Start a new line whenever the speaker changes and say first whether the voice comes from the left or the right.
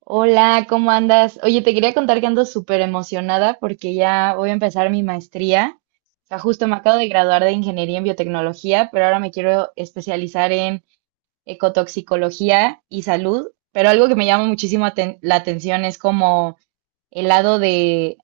right: Hola, ¿cómo andas? Oye, te quería contar que ando súper emocionada porque ya voy a empezar mi maestría. O sea, justo me acabo de graduar de ingeniería en biotecnología, pero ahora me quiero especializar en ecotoxicología y salud. Pero algo que me llama muchísimo la atención es como el lado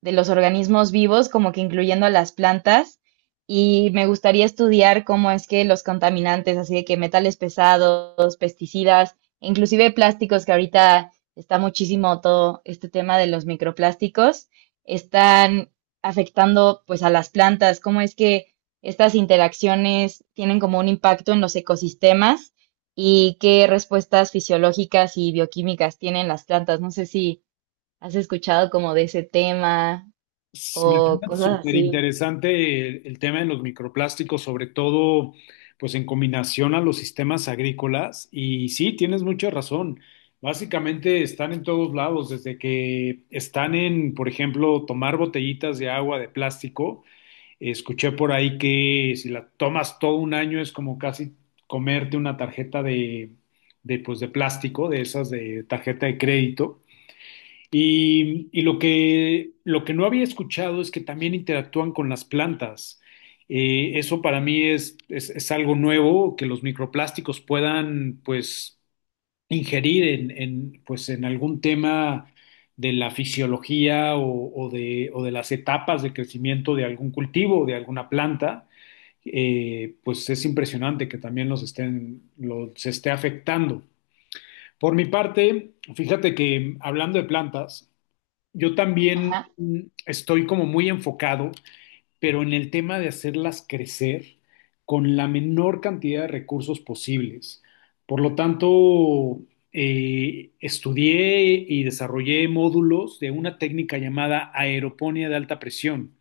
right: de los organismos vivos, como que incluyendo a las plantas, y me gustaría estudiar cómo es que los contaminantes, así de que metales pesados, pesticidas, inclusive plásticos, que ahorita está muchísimo todo este tema de los microplásticos, están afectando pues a las plantas, cómo es que estas interacciones tienen como un impacto en los ecosistemas y qué respuestas fisiológicas y bioquímicas tienen las plantas. No sé si ¿Has escuchado como de ese tema
left: Me
right: o
left: suena
right: cosas
left: súper
right: así?
left: interesante el tema de los microplásticos, sobre todo pues en combinación a los sistemas agrícolas. Y sí, tienes mucha razón. Básicamente están en todos lados, desde que están en, por ejemplo, tomar botellitas de agua de plástico. Escuché por ahí que si la tomas todo un año es como casi comerte una tarjeta de, de plástico, de esas de tarjeta de crédito. Y lo que no había escuchado es que también interactúan con las plantas. Eso para mí es algo nuevo, que los microplásticos puedan pues ingerir en, pues, en algún tema de la fisiología o de las etapas de crecimiento de algún cultivo o de alguna planta. Pues es impresionante que también los esté afectando. Por mi parte, fíjate que hablando de plantas, yo también
right: Ajá,
left: estoy como muy enfocado, pero en el tema de hacerlas crecer con la menor cantidad de recursos posibles. Por lo tanto, estudié y desarrollé módulos de una técnica llamada aeroponía de alta presión,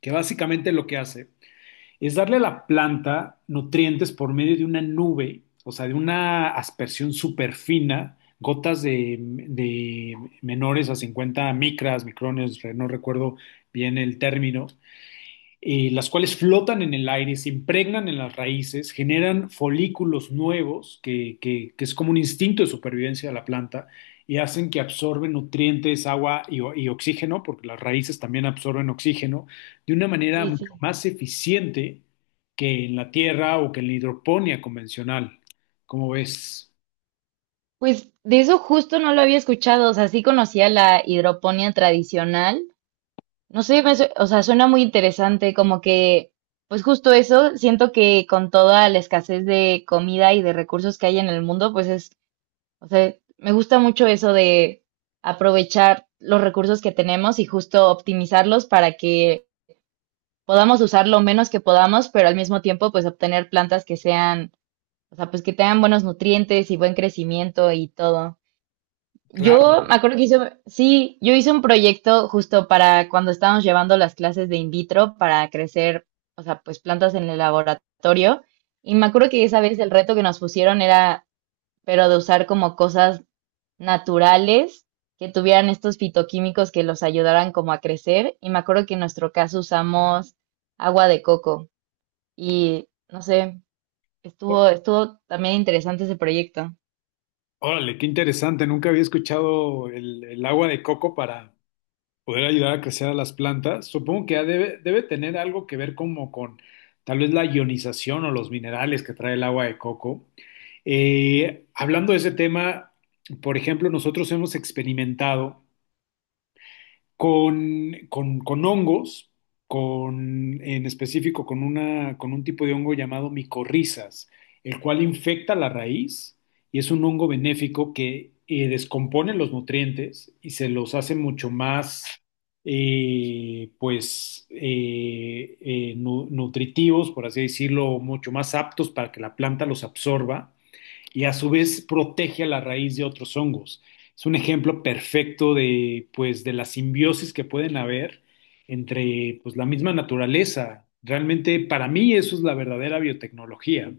left: que básicamente lo que hace es darle a la planta nutrientes por medio de una nube, o sea, de una aspersión súper fina, gotas de menores a 50 micras, micrones, no recuerdo bien el término, las cuales flotan en el aire, se impregnan en las raíces, generan folículos nuevos, que es como un instinto de supervivencia de la planta, y hacen que absorben nutrientes, agua y oxígeno, porque las raíces también absorben oxígeno, de una manera
right: sí, sí.
left: mucho más eficiente que en la tierra o que en la hidroponía convencional. ¿Cómo ves?
right: Pues de eso justo no lo había escuchado, o sea, sí conocía la hidroponía tradicional. No sé, o sea, suena muy interesante, como que, pues justo eso, siento que con toda la escasez de comida y de recursos que hay en el mundo, pues es, o sea, me gusta mucho eso de aprovechar los recursos que tenemos y justo optimizarlos para que podamos usar lo menos que podamos, pero al mismo tiempo, pues obtener plantas que sean, o sea, pues que tengan buenos nutrientes y buen crecimiento y todo.
left: Claro.
right: Yo me acuerdo que hice, sí, yo hice un proyecto justo para cuando estábamos llevando las clases de in vitro para crecer, o sea, pues plantas en el laboratorio. Y me acuerdo que esa vez el reto que nos pusieron era, pero de usar como cosas naturales que tuvieran estos fitoquímicos que los ayudaran como a crecer. Y me acuerdo que en nuestro caso usamos agua de coco. Y no sé,
left: Ó-
right: estuvo también interesante ese proyecto.
left: Órale, qué interesante. Nunca había escuchado el agua de coco para poder ayudar a crecer a las plantas. Supongo que ya debe tener algo que ver como con tal vez la ionización o los minerales que trae el agua de coco. Hablando de ese tema, por ejemplo, nosotros hemos experimentado con hongos, en específico con un tipo de hongo llamado micorrizas, el cual infecta la raíz y es un hongo benéfico que descompone los nutrientes y se los hace mucho más, nutritivos, por así decirlo, mucho más aptos para que la planta los absorba y a su vez protege a la raíz de otros hongos. Es un ejemplo perfecto de, pues, de la simbiosis que pueden haber entre, pues, la misma naturaleza. Realmente, para mí, eso es la verdadera biotecnología.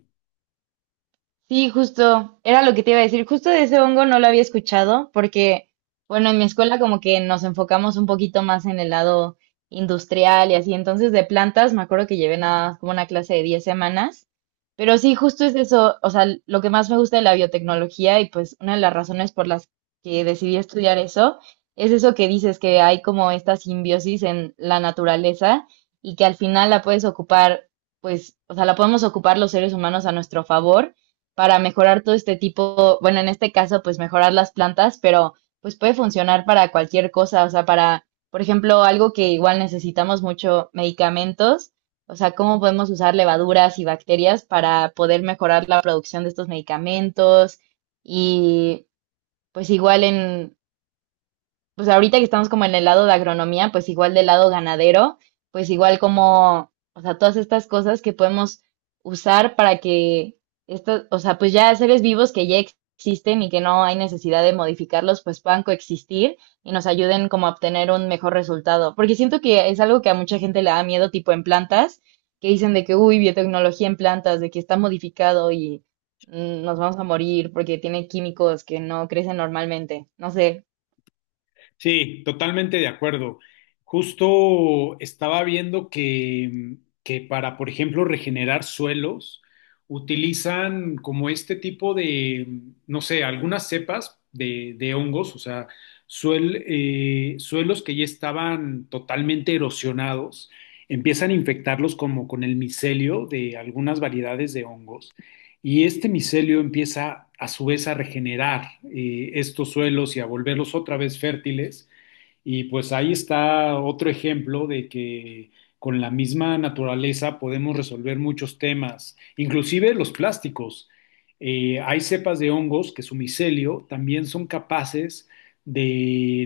right: Sí, justo, era lo que te iba a decir. Justo de ese hongo no lo había escuchado porque, bueno, en mi escuela como que nos enfocamos un poquito más en el lado industrial y así. Entonces, de plantas, me acuerdo que llevé nada, como una clase de 10 semanas. Pero sí, justo es eso, o sea, lo que más me gusta de la biotecnología y pues una de las razones por las que decidí estudiar eso es eso que dices, que hay como esta simbiosis en la naturaleza y que al final la puedes ocupar, pues, o sea, la podemos ocupar los seres humanos a nuestro favor para mejorar todo este tipo, bueno, en este caso, pues mejorar las plantas, pero pues puede funcionar para cualquier cosa, o sea, para, por ejemplo, algo que igual necesitamos mucho, medicamentos, o sea, cómo podemos usar levaduras y bacterias para poder mejorar la producción de estos medicamentos y pues igual en pues ahorita que estamos como en el lado de agronomía, pues igual del lado ganadero, pues igual como, o sea, todas estas cosas que podemos usar para que estos, o sea, pues ya seres vivos que ya existen y que no hay necesidad de modificarlos, pues puedan coexistir y nos ayuden como a obtener un mejor resultado. Porque siento que es algo que a mucha gente le da miedo, tipo en plantas, que dicen de que, uy, biotecnología en plantas, de que está modificado y nos vamos a morir porque tiene químicos que no crecen normalmente. No sé.
left: Sí, totalmente de acuerdo. Justo estaba viendo que para, por ejemplo, regenerar suelos, utilizan como este tipo de, no sé, algunas cepas de hongos, o sea, suelos que ya estaban totalmente erosionados, empiezan a infectarlos como con el micelio de algunas variedades de hongos. Y este micelio empieza a su vez a regenerar estos suelos y a volverlos otra vez fértiles y pues ahí está otro ejemplo de que con la misma naturaleza podemos resolver muchos temas, inclusive los plásticos. Hay cepas de hongos que su micelio también son capaces de,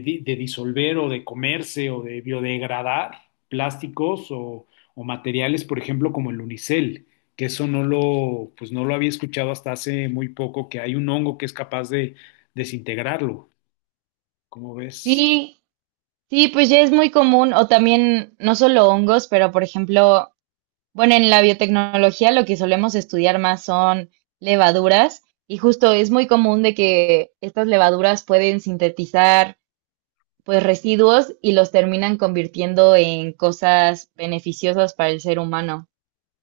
left: di- de disolver o de comerse o de biodegradar plásticos o materiales, por ejemplo, como el unicel, que eso pues no lo había escuchado hasta hace muy poco, que hay un hongo que es capaz de desintegrarlo. ¿Cómo ves?
right: Sí, sí, pues ya es muy común, o también no solo hongos, pero por ejemplo, bueno, en la biotecnología lo que solemos estudiar más son levaduras y justo es muy común de que estas levaduras pueden sintetizar pues residuos y los terminan convirtiendo en cosas beneficiosas para el ser humano.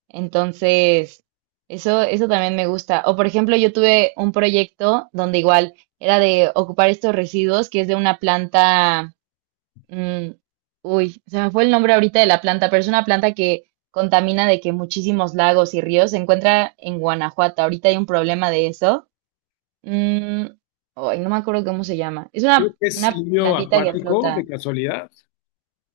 right: Entonces, eso también me gusta. O por ejemplo, yo tuve un proyecto donde igual era de ocupar estos residuos que es de una planta. Mm, uy, se me fue el nombre ahorita de la planta, pero es una planta que contamina de que muchísimos lagos y ríos. Se encuentra en Guanajuato. Ahorita hay un problema de eso. Mm, ay, no me acuerdo cómo se llama. Es
left: Creo que es
right: una
left: lirio
right: plantita que
left: acuático, de
right: flota.
left: casualidad.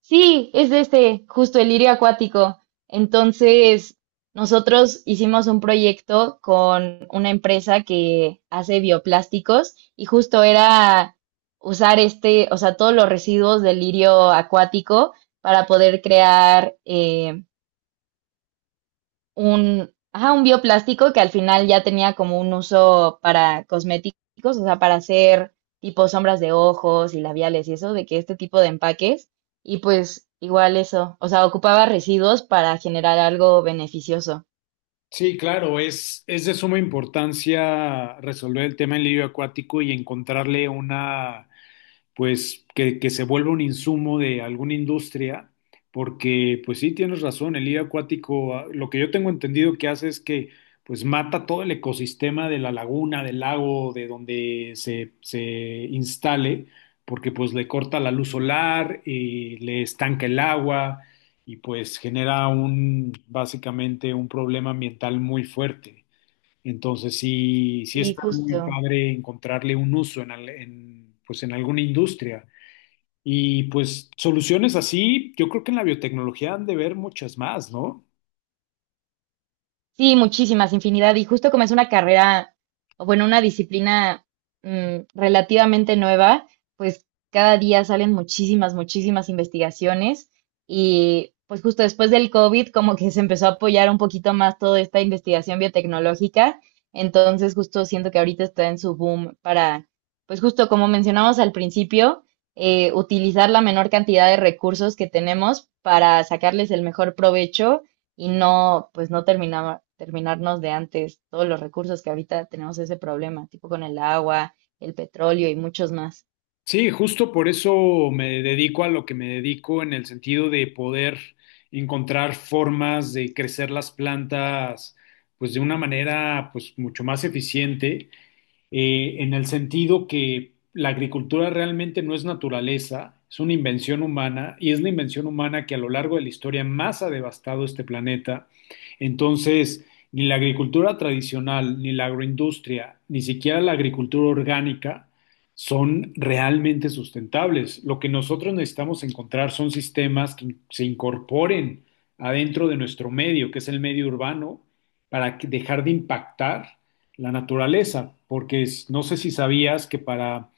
right: Sí, es de este, justo el lirio acuático. Entonces, nosotros hicimos un proyecto con una empresa que hace bioplásticos y justo era usar este, o sea, todos los residuos del lirio acuático para poder crear un, ajá, un bioplástico que al final ya tenía como un uso para cosméticos, o sea, para hacer tipo sombras de ojos y labiales y eso, de que este tipo de empaques, y pues igual eso, o sea, ocupaba residuos para generar algo beneficioso.
left: Sí, claro, es de suma importancia resolver el tema del lirio acuático y encontrarle una pues que se vuelva un insumo de alguna industria, porque pues sí, tienes razón, el lirio acuático, ah, lo que yo tengo entendido que hace es que pues mata todo el ecosistema de la laguna, del lago, de donde se instale, porque pues le corta la luz solar, y le estanca el agua y pues genera un, básicamente un problema ambiental muy fuerte. Entonces sí
right: Sí,
left: está muy
right: justo.
left: padre encontrarle un uso en, pues en alguna industria. Y pues soluciones así, yo creo que en la biotecnología han de ver muchas más, ¿no?
right: Sí, muchísimas, infinidad. Y justo como es una carrera, o bueno, una disciplina relativamente nueva, pues cada día salen muchísimas, muchísimas investigaciones y pues justo después del COVID como que se empezó a apoyar un poquito más toda esta investigación biotecnológica. Entonces justo siento que ahorita está en su boom para, pues justo como mencionamos al principio, utilizar la menor cantidad de recursos que tenemos para sacarles el mejor provecho y no, pues no terminaba, terminarnos de antes todos los recursos que ahorita tenemos ese problema, tipo con el agua, el petróleo y muchos más.
left: Sí, justo por eso me dedico a lo que me dedico en el sentido de poder encontrar formas de crecer las plantas pues de una manera pues mucho más eficiente en el sentido que la agricultura realmente no es naturaleza, es una invención humana y es la invención humana que a lo largo de la historia más ha devastado este planeta. Entonces, ni la agricultura tradicional, ni la agroindustria, ni siquiera la agricultura orgánica son realmente sustentables. Lo que nosotros necesitamos encontrar son sistemas que se incorporen adentro de nuestro medio, que es el medio urbano, para que- dejar de impactar la naturaleza, porque es- no sé si sabías que para,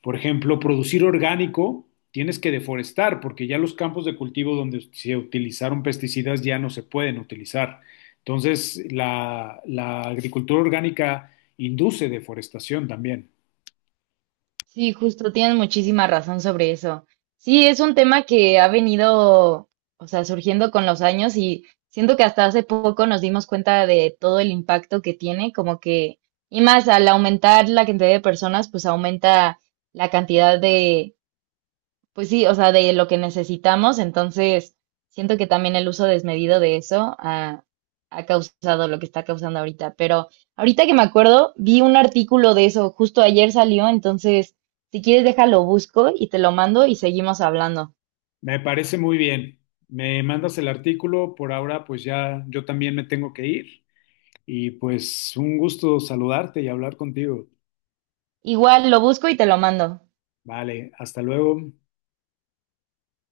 left: por ejemplo, producir orgánico, tienes que deforestar, porque ya los campos de cultivo donde se utilizaron pesticidas ya no se pueden utilizar. Entonces, la agricultura orgánica induce deforestación también.
right: Sí, justo, tienes muchísima razón sobre eso. Sí, es un tema que ha venido, o sea, surgiendo con los años y siento que hasta hace poco nos dimos cuenta de todo el impacto que tiene, como que, y más al aumentar la cantidad de personas, pues aumenta la cantidad de pues sí, o sea, de lo que necesitamos, entonces siento que también el uso desmedido de eso ha causado lo que está causando ahorita. Pero ahorita que me acuerdo, vi un artículo de eso, justo ayer salió, entonces si quieres déjalo busco y te lo mando y seguimos hablando.
left: Me parece muy bien. Me mandas el artículo, por ahora pues ya yo también me tengo que ir y pues un gusto saludarte y hablar contigo.
right: Igual lo busco y te lo mando.
left: Vale, hasta luego.